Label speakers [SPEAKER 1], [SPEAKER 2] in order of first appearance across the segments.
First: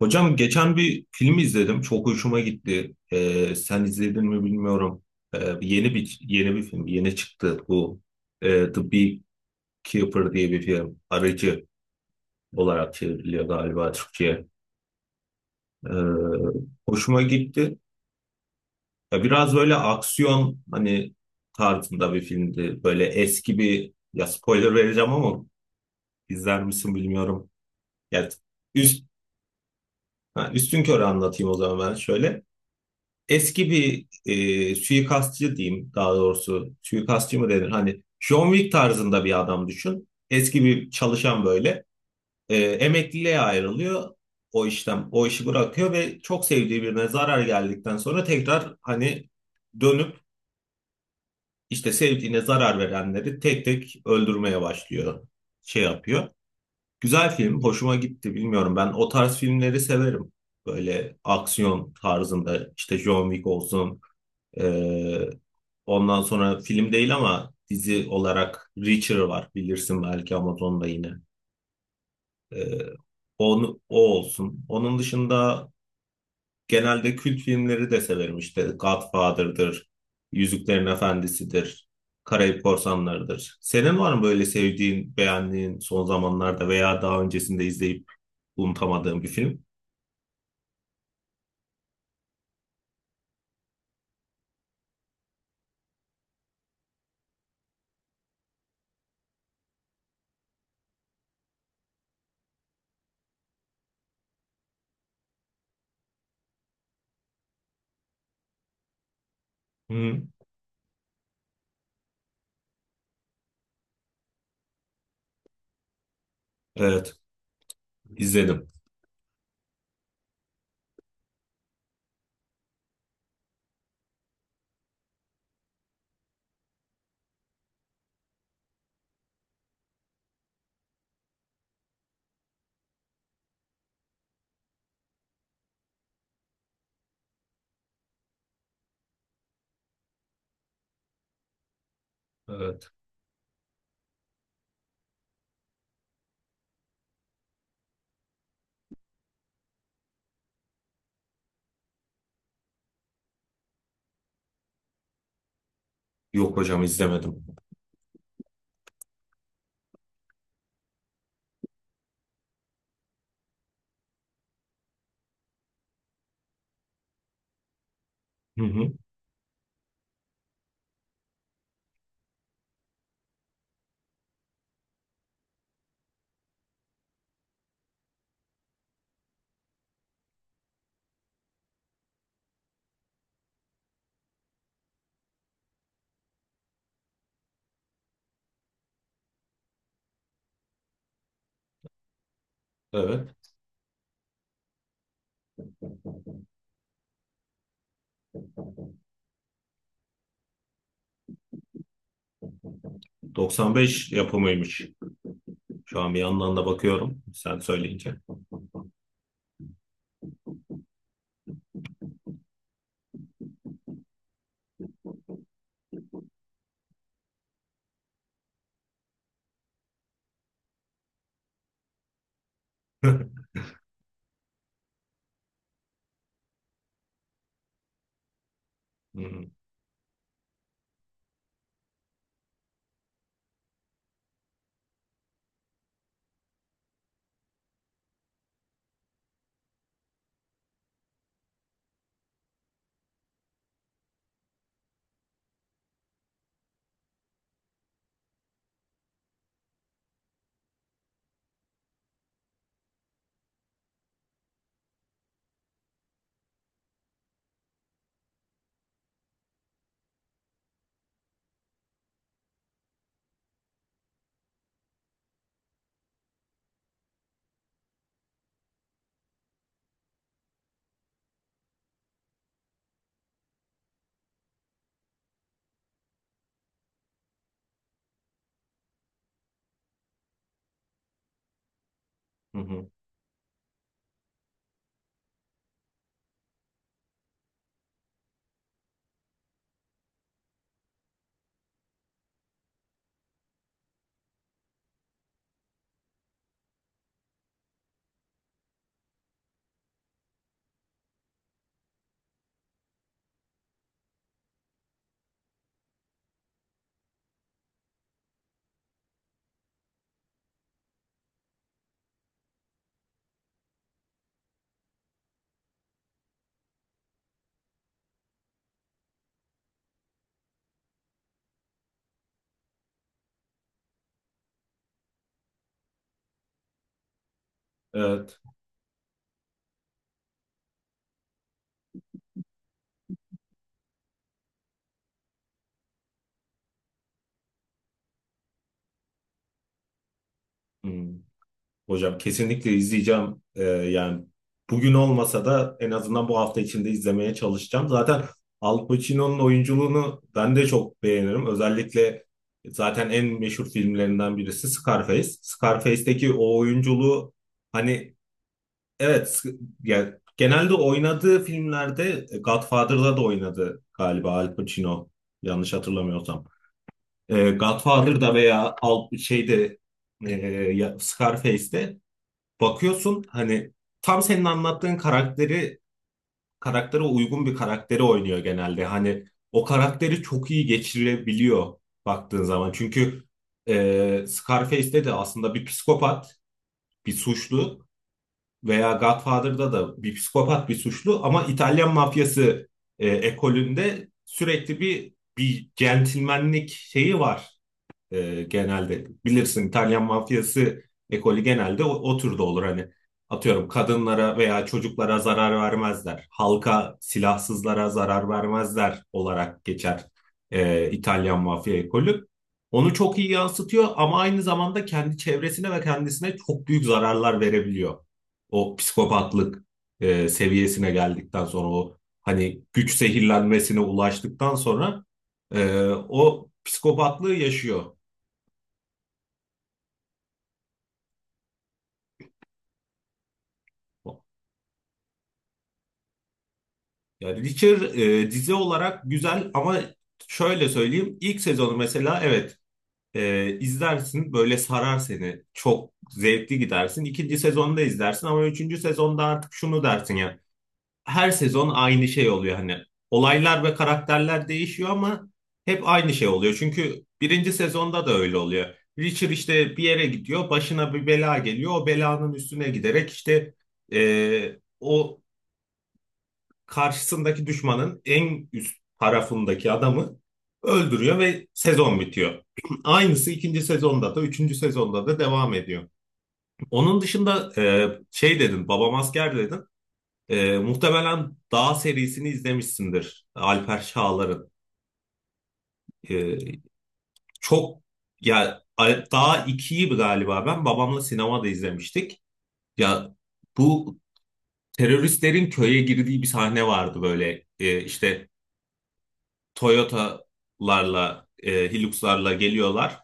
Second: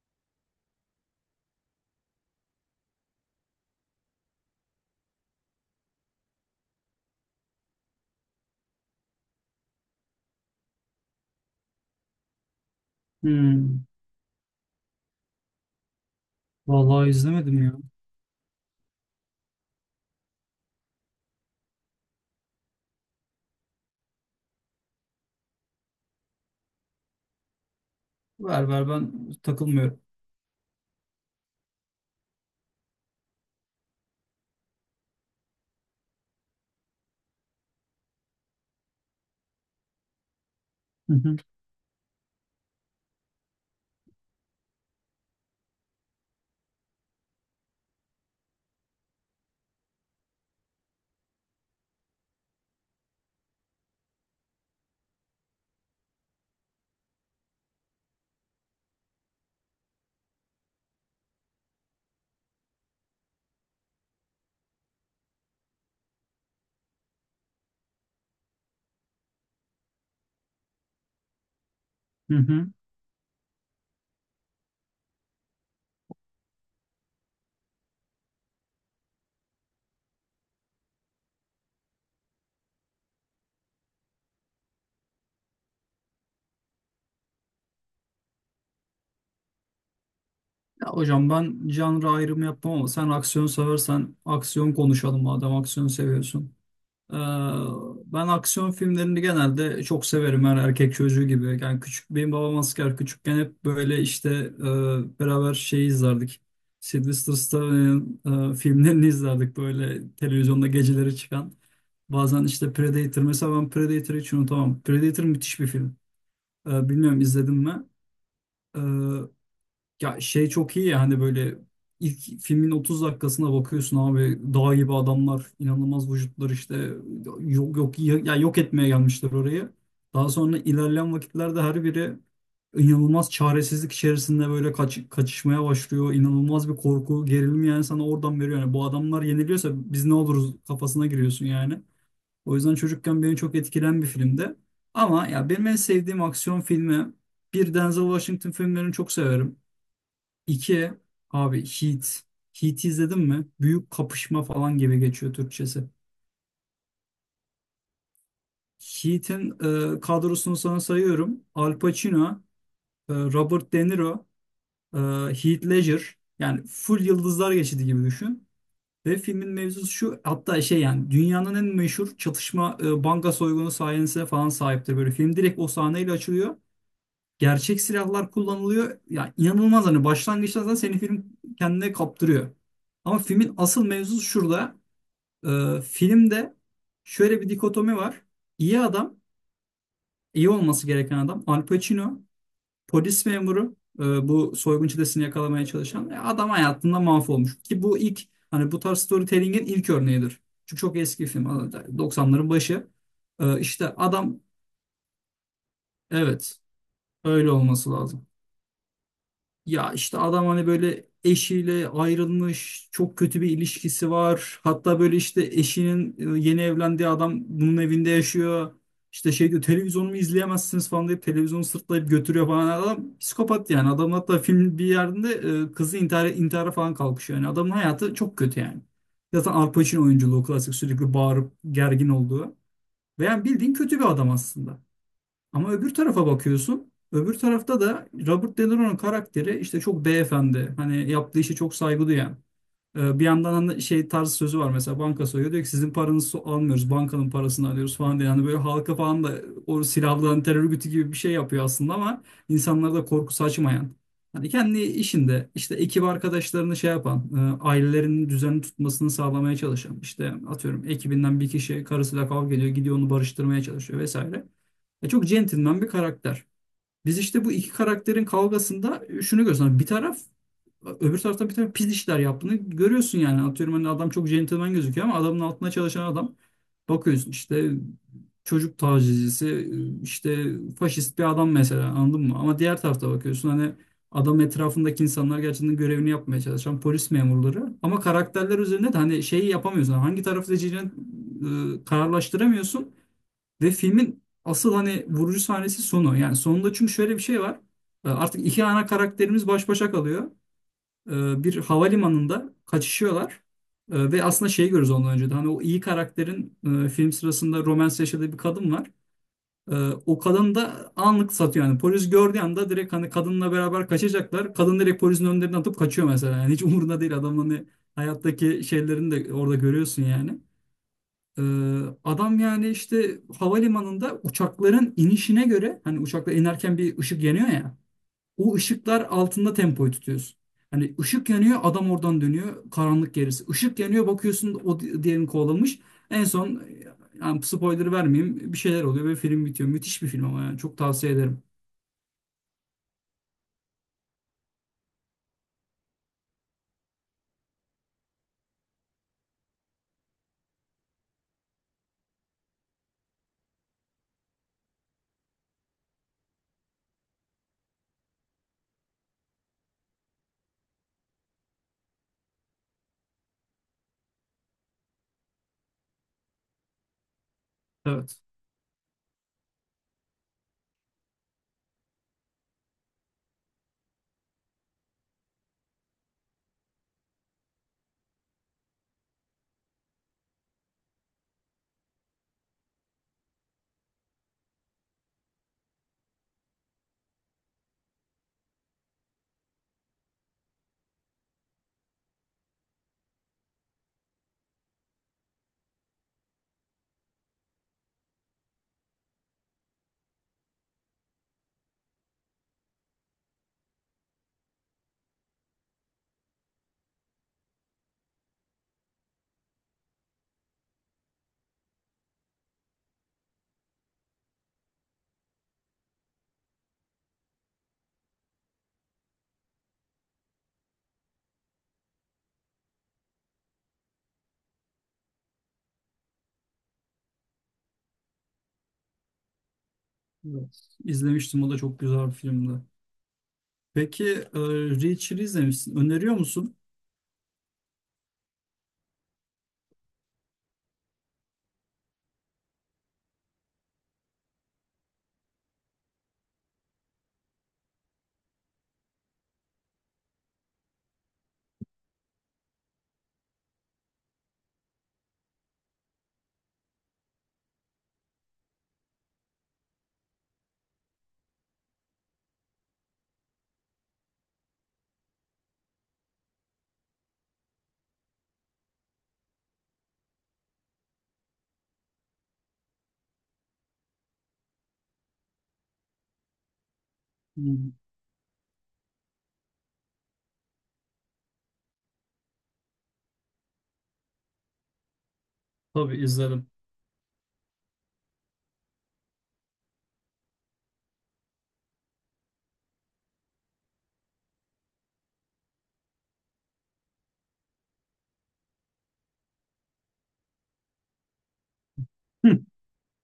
[SPEAKER 1] Hocam geçen bir film izledim. Çok hoşuma gitti. Sen izledin mi bilmiyorum. Yeni bir film. Yeni çıktı bu. The Beekeeper diye bir film. Arıcı olarak çevriliyor
[SPEAKER 2] Hmm,
[SPEAKER 1] galiba Türkçe'ye. Ee,
[SPEAKER 2] vallahi
[SPEAKER 1] hoşuma
[SPEAKER 2] izlemedim ya.
[SPEAKER 1] gitti. Ya biraz böyle aksiyon, hani, tarzında bir filmdi. Böyle eski bir, ya, spoiler vereceğim ama izler misin bilmiyorum. Ya,
[SPEAKER 2] Ver ver
[SPEAKER 1] üst,
[SPEAKER 2] ben takılmıyorum.
[SPEAKER 1] ha, üstünkörü anlatayım o zaman ben şöyle. Eski bir suikastçı diyeyim, daha doğrusu. Suikastçı mı denir? Hani John Wick tarzında bir adam düşün. Eski bir
[SPEAKER 2] Hı hı,
[SPEAKER 1] çalışan böyle. Emekliliğe ayrılıyor o işten. O işi bırakıyor ve çok sevdiği birine zarar geldikten sonra tekrar, hani, dönüp işte sevdiğine zarar verenleri tek tek öldürmeye başlıyor. Şey yapıyor. Güzel film. Hoşuma gitti. Bilmiyorum, ben o tarz filmleri severim. Böyle aksiyon tarzında, işte, John Wick olsun. Ee, ondan sonra film değil ama dizi olarak Reacher var, bilirsin belki, Amazon'da yine.
[SPEAKER 2] hı hı.
[SPEAKER 1] Ee, o olsun. Onun dışında genelde kült filmleri de severim, işte Godfather'dır, Yüzüklerin Efendisi'dir, Karayip Korsanları'dır. Senin var mı böyle sevdiğin, beğendiğin son zamanlarda veya daha öncesinde izleyip unutamadığın bir film?
[SPEAKER 2] Ya hocam ben janra ayrımı yapmam ama sen aksiyon seversen aksiyon konuşalım madem aksiyon seviyorsun. Ee, Ben aksiyon filmlerini genelde çok severim her erkek çocuğu gibi. Yani küçük benim babam asker küçükken hep böyle işte beraber şeyi izlerdik. Sylvester Stallone'nin filmlerini izlerdik böyle
[SPEAKER 1] Hı,
[SPEAKER 2] televizyonda geceleri çıkan. Bazen işte Predator mesela ben Predator'ı hiç unutamam. Predator müthiş bir film.
[SPEAKER 1] evet,
[SPEAKER 2] Bilmiyorum izledim mi?
[SPEAKER 1] izledim.
[SPEAKER 2] Ee, Ya şey çok iyi ya hani böyle ilk filmin 30 dakikasına bakıyorsun abi dağ gibi adamlar inanılmaz vücutlar işte yok yok ya yok etmeye gelmişler orayı. Daha sonra ilerleyen vakitlerde her biri inanılmaz çaresizlik içerisinde böyle kaç, kaçışmaya başlıyor. İnanılmaz bir korku, gerilim yani sana oradan veriyor. Yani bu adamlar yeniliyorsa biz ne oluruz kafasına giriyorsun yani. O yüzden
[SPEAKER 1] Evet.
[SPEAKER 2] çocukken beni çok etkilen bir filmdi. Ama ya benim en sevdiğim aksiyon filmi bir Denzel Washington filmlerini çok severim. İki abi Heat. Heat'i izledin mi? Büyük kapışma falan gibi geçiyor Türkçesi.
[SPEAKER 1] Yok hocam, izlemedim.
[SPEAKER 2] Heat'in kadrosunu sana sayıyorum. Al Pacino, Robert De Niro, e, Heath Ledger. Yani full yıldızlar geçidi gibi düşün.
[SPEAKER 1] Hı hı.
[SPEAKER 2] Ve filmin mevzusu şu hatta şey yani dünyanın en meşhur çatışma banka soygunu sahnesine falan sahiptir. Böyle film direkt o sahneyle açılıyor. Gerçek silahlar kullanılıyor. Ya inanılmaz hani başlangıçta zaten seni film kendine kaptırıyor. Ama filmin asıl mevzusu şurada. Filmde şöyle bir dikotomi var. İyi adam, iyi olması gereken adam Al Pacino, polis
[SPEAKER 1] Evet.
[SPEAKER 2] memuru, bu soygun çetesini yakalamaya çalışan adam hayatında mahvolmuş. Ki bu ilk hani bu tarz storytelling'in ilk örneğidir. Çünkü çok eski film, hani doksanların başı. İşte
[SPEAKER 1] 95
[SPEAKER 2] adam
[SPEAKER 1] yapımıymış. Şu an bir yandan
[SPEAKER 2] evet
[SPEAKER 1] da bakıyorum,
[SPEAKER 2] öyle
[SPEAKER 1] sen
[SPEAKER 2] olması
[SPEAKER 1] söyleyince.
[SPEAKER 2] lazım. Ya işte adam hani böyle eşiyle ayrılmış, çok kötü bir ilişkisi var. Hatta böyle işte eşinin yeni evlendiği adam bunun evinde yaşıyor. İşte şey diyor televizyonumu izleyemezsiniz falan deyip televizyonu sırtlayıp götürüyor falan. Hani adam
[SPEAKER 1] Hı
[SPEAKER 2] psikopat yani. Adam hatta film bir yerinde kızı intihar, intihara falan kalkışıyor. Yani adamın hayatı çok kötü yani.
[SPEAKER 1] hı,
[SPEAKER 2] Zaten Al Pacino oyunculuğu klasik sürekli bağırıp gergin olduğu. Ve yani bildiğin kötü bir adam aslında. Ama öbür tarafa bakıyorsun. Öbür tarafta da Robert De Niro'nun karakteri işte çok beyefendi. Hani yaptığı işe çok saygı duyan. Bir yandan hani şey tarz sözü var mesela banka soyuyor diyor ki sizin paranızı almıyoruz bankanın parasını alıyoruz falan diye. Yani böyle halka falan da o silahlı hani terör örgütü gibi bir şey yapıyor aslında ama insanlara da korku saçmayan. Hani kendi işinde işte ekip arkadaşlarını şey yapan, ailelerinin düzenli tutmasını sağlamaya çalışan işte atıyorum ekibinden bir kişi karısıyla kavga ediyor gidiyor onu barıştırmaya çalışıyor vesaire. Çok centilmen bir karakter. Biz işte bu iki karakterin kavgasında şunu görüyoruz. Hani bir taraf öbür taraftan bir tane pis işler yaptığını görüyorsun yani. Atıyorum hani adam çok centilmen gözüküyor ama adamın altına çalışan adam bakıyorsun işte çocuk tacizcisi işte faşist bir adam mesela anladın mı?
[SPEAKER 1] hı
[SPEAKER 2] Ama diğer
[SPEAKER 1] hı.
[SPEAKER 2] tarafta bakıyorsun hani adam etrafındaki insanlar gerçekten görevini yapmaya çalışan polis memurları ama karakterler üzerinde de hani şeyi yapamıyorsun. Hani hangi tarafı seçeceğini kararlaştıramıyorsun ve filmin asıl hani vurucu sahnesi sonu. Yani sonunda çünkü şöyle bir şey var. Artık iki ana karakterimiz baş başa kalıyor bir havalimanında kaçışıyorlar. Ve aslında şeyi görürüz ondan önce de hani o iyi karakterin film sırasında romans yaşadığı bir kadın var. E, O kadın da anlık satıyor yani polis gördüğü anda direkt hani kadınla beraber kaçacaklar. Kadın direkt polisin önlerine atıp kaçıyor mesela. Yani hiç umurunda değil adamın hani hayattaki şeylerini de orada görüyorsun yani. E, Adam yani işte havalimanında uçakların inişine göre hani uçaklar inerken bir ışık yanıyor ya.
[SPEAKER 1] Evet.
[SPEAKER 2] O ışıklar altında tempoyu tutuyorsun. Hani ışık yanıyor adam oradan dönüyor karanlık gerisi. Işık yanıyor bakıyorsun o diğerini kovalamış. En son yani spoiler vermeyeyim bir şeyler oluyor ve film bitiyor. Müthiş bir film ama yani çok
[SPEAKER 1] Hı.
[SPEAKER 2] tavsiye ederim.
[SPEAKER 1] Hocam kesinlikle izleyeceğim. Yani bugün olmasa da en azından bu hafta içinde izlemeye çalışacağım. Zaten Al Pacino'nun oyunculuğunu ben de çok beğenirim. Özellikle zaten en meşhur filmlerinden birisi Scarface. Scarface'deki o oyunculuğu, hani, evet, yani genelde oynadığı filmlerde, Godfather'da da oynadı galiba Al Pacino, yanlış hatırlamıyorsam.
[SPEAKER 2] Evet.
[SPEAKER 1] Godfather'da veya Al şeyde, e, Scarface'de bakıyorsun, hani, tam senin anlattığın karakteri, karaktere uygun bir karakteri oynuyor genelde. Hani o karakteri çok iyi geçirebiliyor baktığın zaman. Çünkü, Scarface'de de aslında bir psikopat, bir suçlu, veya Godfather'da da bir psikopat bir suçlu ama İtalyan mafyası ekolünde sürekli bir centilmenlik şeyi var, genelde. Bilirsin, İtalyan mafyası ekolü genelde o türde olur hani. Atıyorum kadınlara veya çocuklara zarar vermezler. Halka, silahsızlara zarar vermezler olarak geçer İtalyan mafya ekolü. Onu çok iyi yansıtıyor ama aynı zamanda kendi çevresine ve kendisine çok büyük zararlar verebiliyor. O psikopatlık seviyesine geldikten sonra, o, hani, güç zehirlenmesine ulaştıktan sonra, e, o psikopatlığı yaşıyor.
[SPEAKER 2] Evet. İzlemiştim o da çok güzel bir filmdi. Peki e, Reacher'ı izlemişsin. Öneriyor musun?
[SPEAKER 1] Yani Witcher dizi olarak güzel ama şöyle söyleyeyim, ilk sezonu mesela, evet, izlersin, böyle sarar seni, çok zevkli gidersin. İkinci sezonu da izlersin ama üçüncü sezonda artık şunu dersin: ya, her sezon aynı şey oluyor, hani, olaylar ve karakterler değişiyor ama hep aynı şey oluyor. Çünkü birinci sezonda da öyle oluyor. Witcher işte bir yere gidiyor, başına bir bela geliyor, o belanın üstüne giderek işte o karşısındaki düşmanın en üst tarafındaki adamı öldürüyor ve sezon bitiyor. Aynısı ikinci sezonda da, üçüncü sezonda da devam ediyor. Onun dışında,
[SPEAKER 2] Hmm,
[SPEAKER 1] şey dedin, Babam Asker dedin. Muhtemelen Dağ serisini izlemişsindir, Alper Çağlar'ın.
[SPEAKER 2] tabii izlerim.
[SPEAKER 1] E, çok ya, Dağ 2'yi galiba ben babamla sinemada izlemiştik. Ya bu teröristlerin köye girdiği bir sahne vardı böyle. E, işte Toyota'larla, Hilux'larla
[SPEAKER 2] Hı.
[SPEAKER 1] geliyorlar.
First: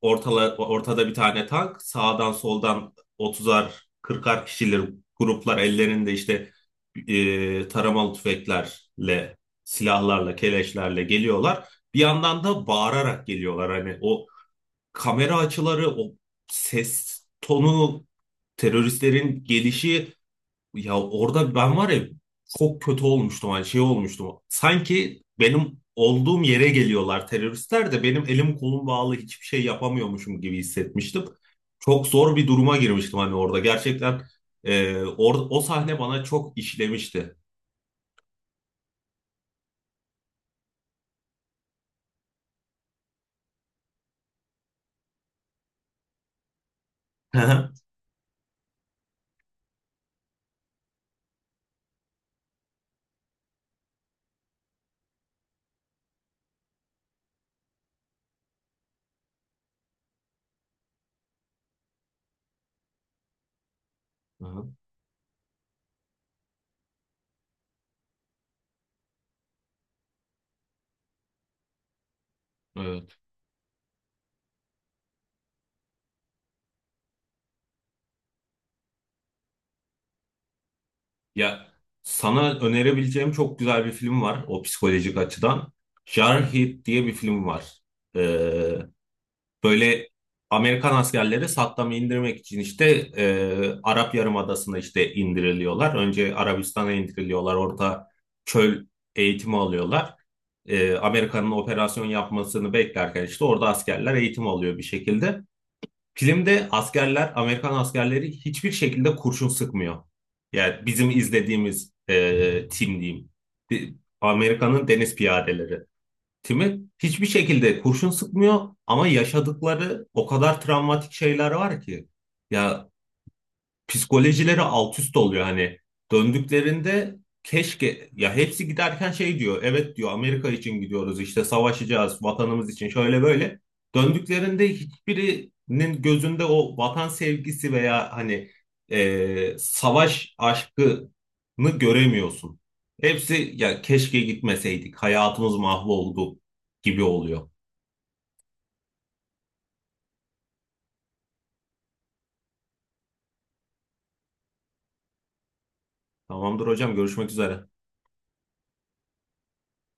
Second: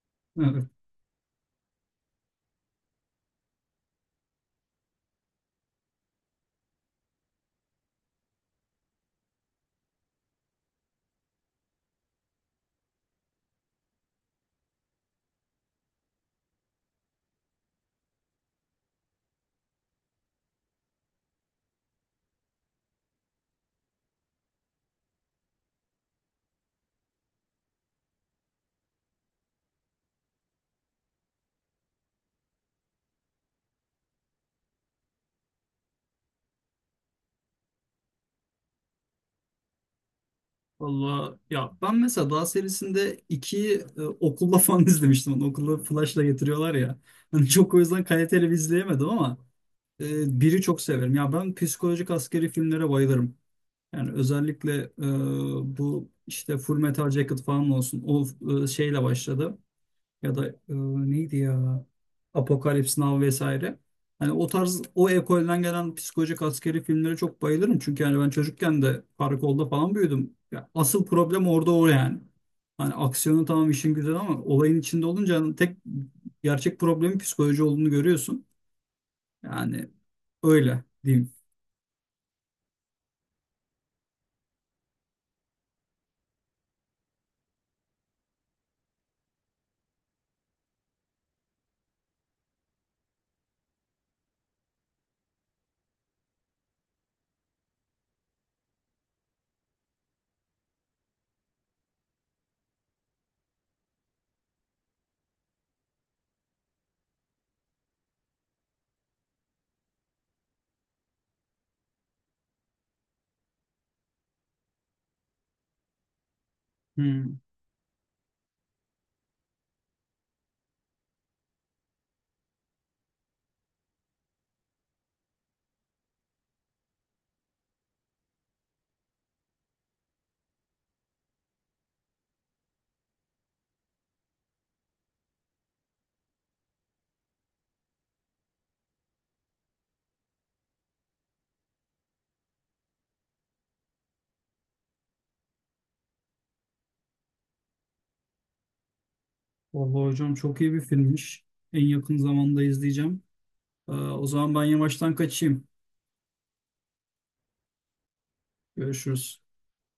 [SPEAKER 1] Ortala,
[SPEAKER 2] Evet.
[SPEAKER 1] ortada bir tane tank. Sağdan soldan 30'ar, 40'ar kişiler, gruplar ellerinde işte taramalı tüfeklerle, silahlarla, keleşlerle geliyorlar. Bir yandan da bağırarak geliyorlar. Hani o kamera açıları, o ses tonu, teröristlerin gelişi, ya orada, ben var ya, çok kötü olmuştum, hani, şey olmuştum. Sanki benim olduğum yere geliyorlar teröristler de benim elim kolum bağlı hiçbir şey yapamıyormuşum gibi hissetmiştim. Çok zor bir duruma girmiştim, hani, orada. Gerçekten o sahne bana çok işlemişti.
[SPEAKER 2] Valla ya ben mesela Dağ serisinde 2'yi okulda falan izlemiştim. Onu okulda flashla getiriyorlar ya. Hani
[SPEAKER 1] Hı.
[SPEAKER 2] çok o yüzden kaliteli bir izleyemedim ama biri çok severim. Ya ben psikolojik askeri filmlere bayılırım. Yani özellikle bu işte Full Metal Jacket falan olsun. O şeyle başladı ya da neydi ya Apokalips Now vesaire. Hani o tarz o ekolden gelen psikolojik askeri filmlere çok bayılırım. Çünkü yani ben çocukken de karakolda falan büyüdüm. Ya asıl problem orada o yani. Hani
[SPEAKER 1] Evet.
[SPEAKER 2] aksiyonu tamam işin güzel ama olayın içinde olunca hani tek gerçek problemin psikoloji olduğunu görüyorsun. Yani öyle diyeyim.
[SPEAKER 1] Ya sana önerebileceğim çok güzel bir film var, o psikolojik açıdan. Jarhead diye bir film var. E, Böyle Amerikan askerleri Saddam'ı indirmek için işte Arap Yarımadası'na işte indiriliyorlar. Önce Arabistan'a indiriliyorlar. Orada çöl eğitimi alıyorlar. Amerika'nın operasyon yapmasını beklerken işte orada askerler eğitim alıyor bir şekilde. Filmde askerler, Amerikan askerleri, hiçbir şekilde kurşun sıkmıyor. Yani bizim izlediğimiz tim diyeyim. Di- Amerika'nın deniz piyadeleri. Tim'e hiçbir
[SPEAKER 2] Hmm.
[SPEAKER 1] şekilde kurşun sıkmıyor ama yaşadıkları o kadar travmatik şeyler var ki. Ya psikolojileri alt üst oluyor, hani, döndüklerinde keşke, ya, hepsi giderken şey diyor, evet diyor, Amerika için gidiyoruz, işte, savaşacağız vatanımız için, şöyle böyle. Döndüklerinde hiçbirinin gözünde o vatan sevgisi veya, hani, savaş aşkını göremiyorsun. Hepsi, ya keşke gitmeseydik, hayatımız mahvoldu, gibi oluyor.
[SPEAKER 2] Vallahi hocam çok iyi bir filmmiş. En yakın zamanda izleyeceğim. O zaman ben yavaştan kaçayım.
[SPEAKER 1] Tamamdır hocam, görüşmek üzere.
[SPEAKER 2] Görüşürüz.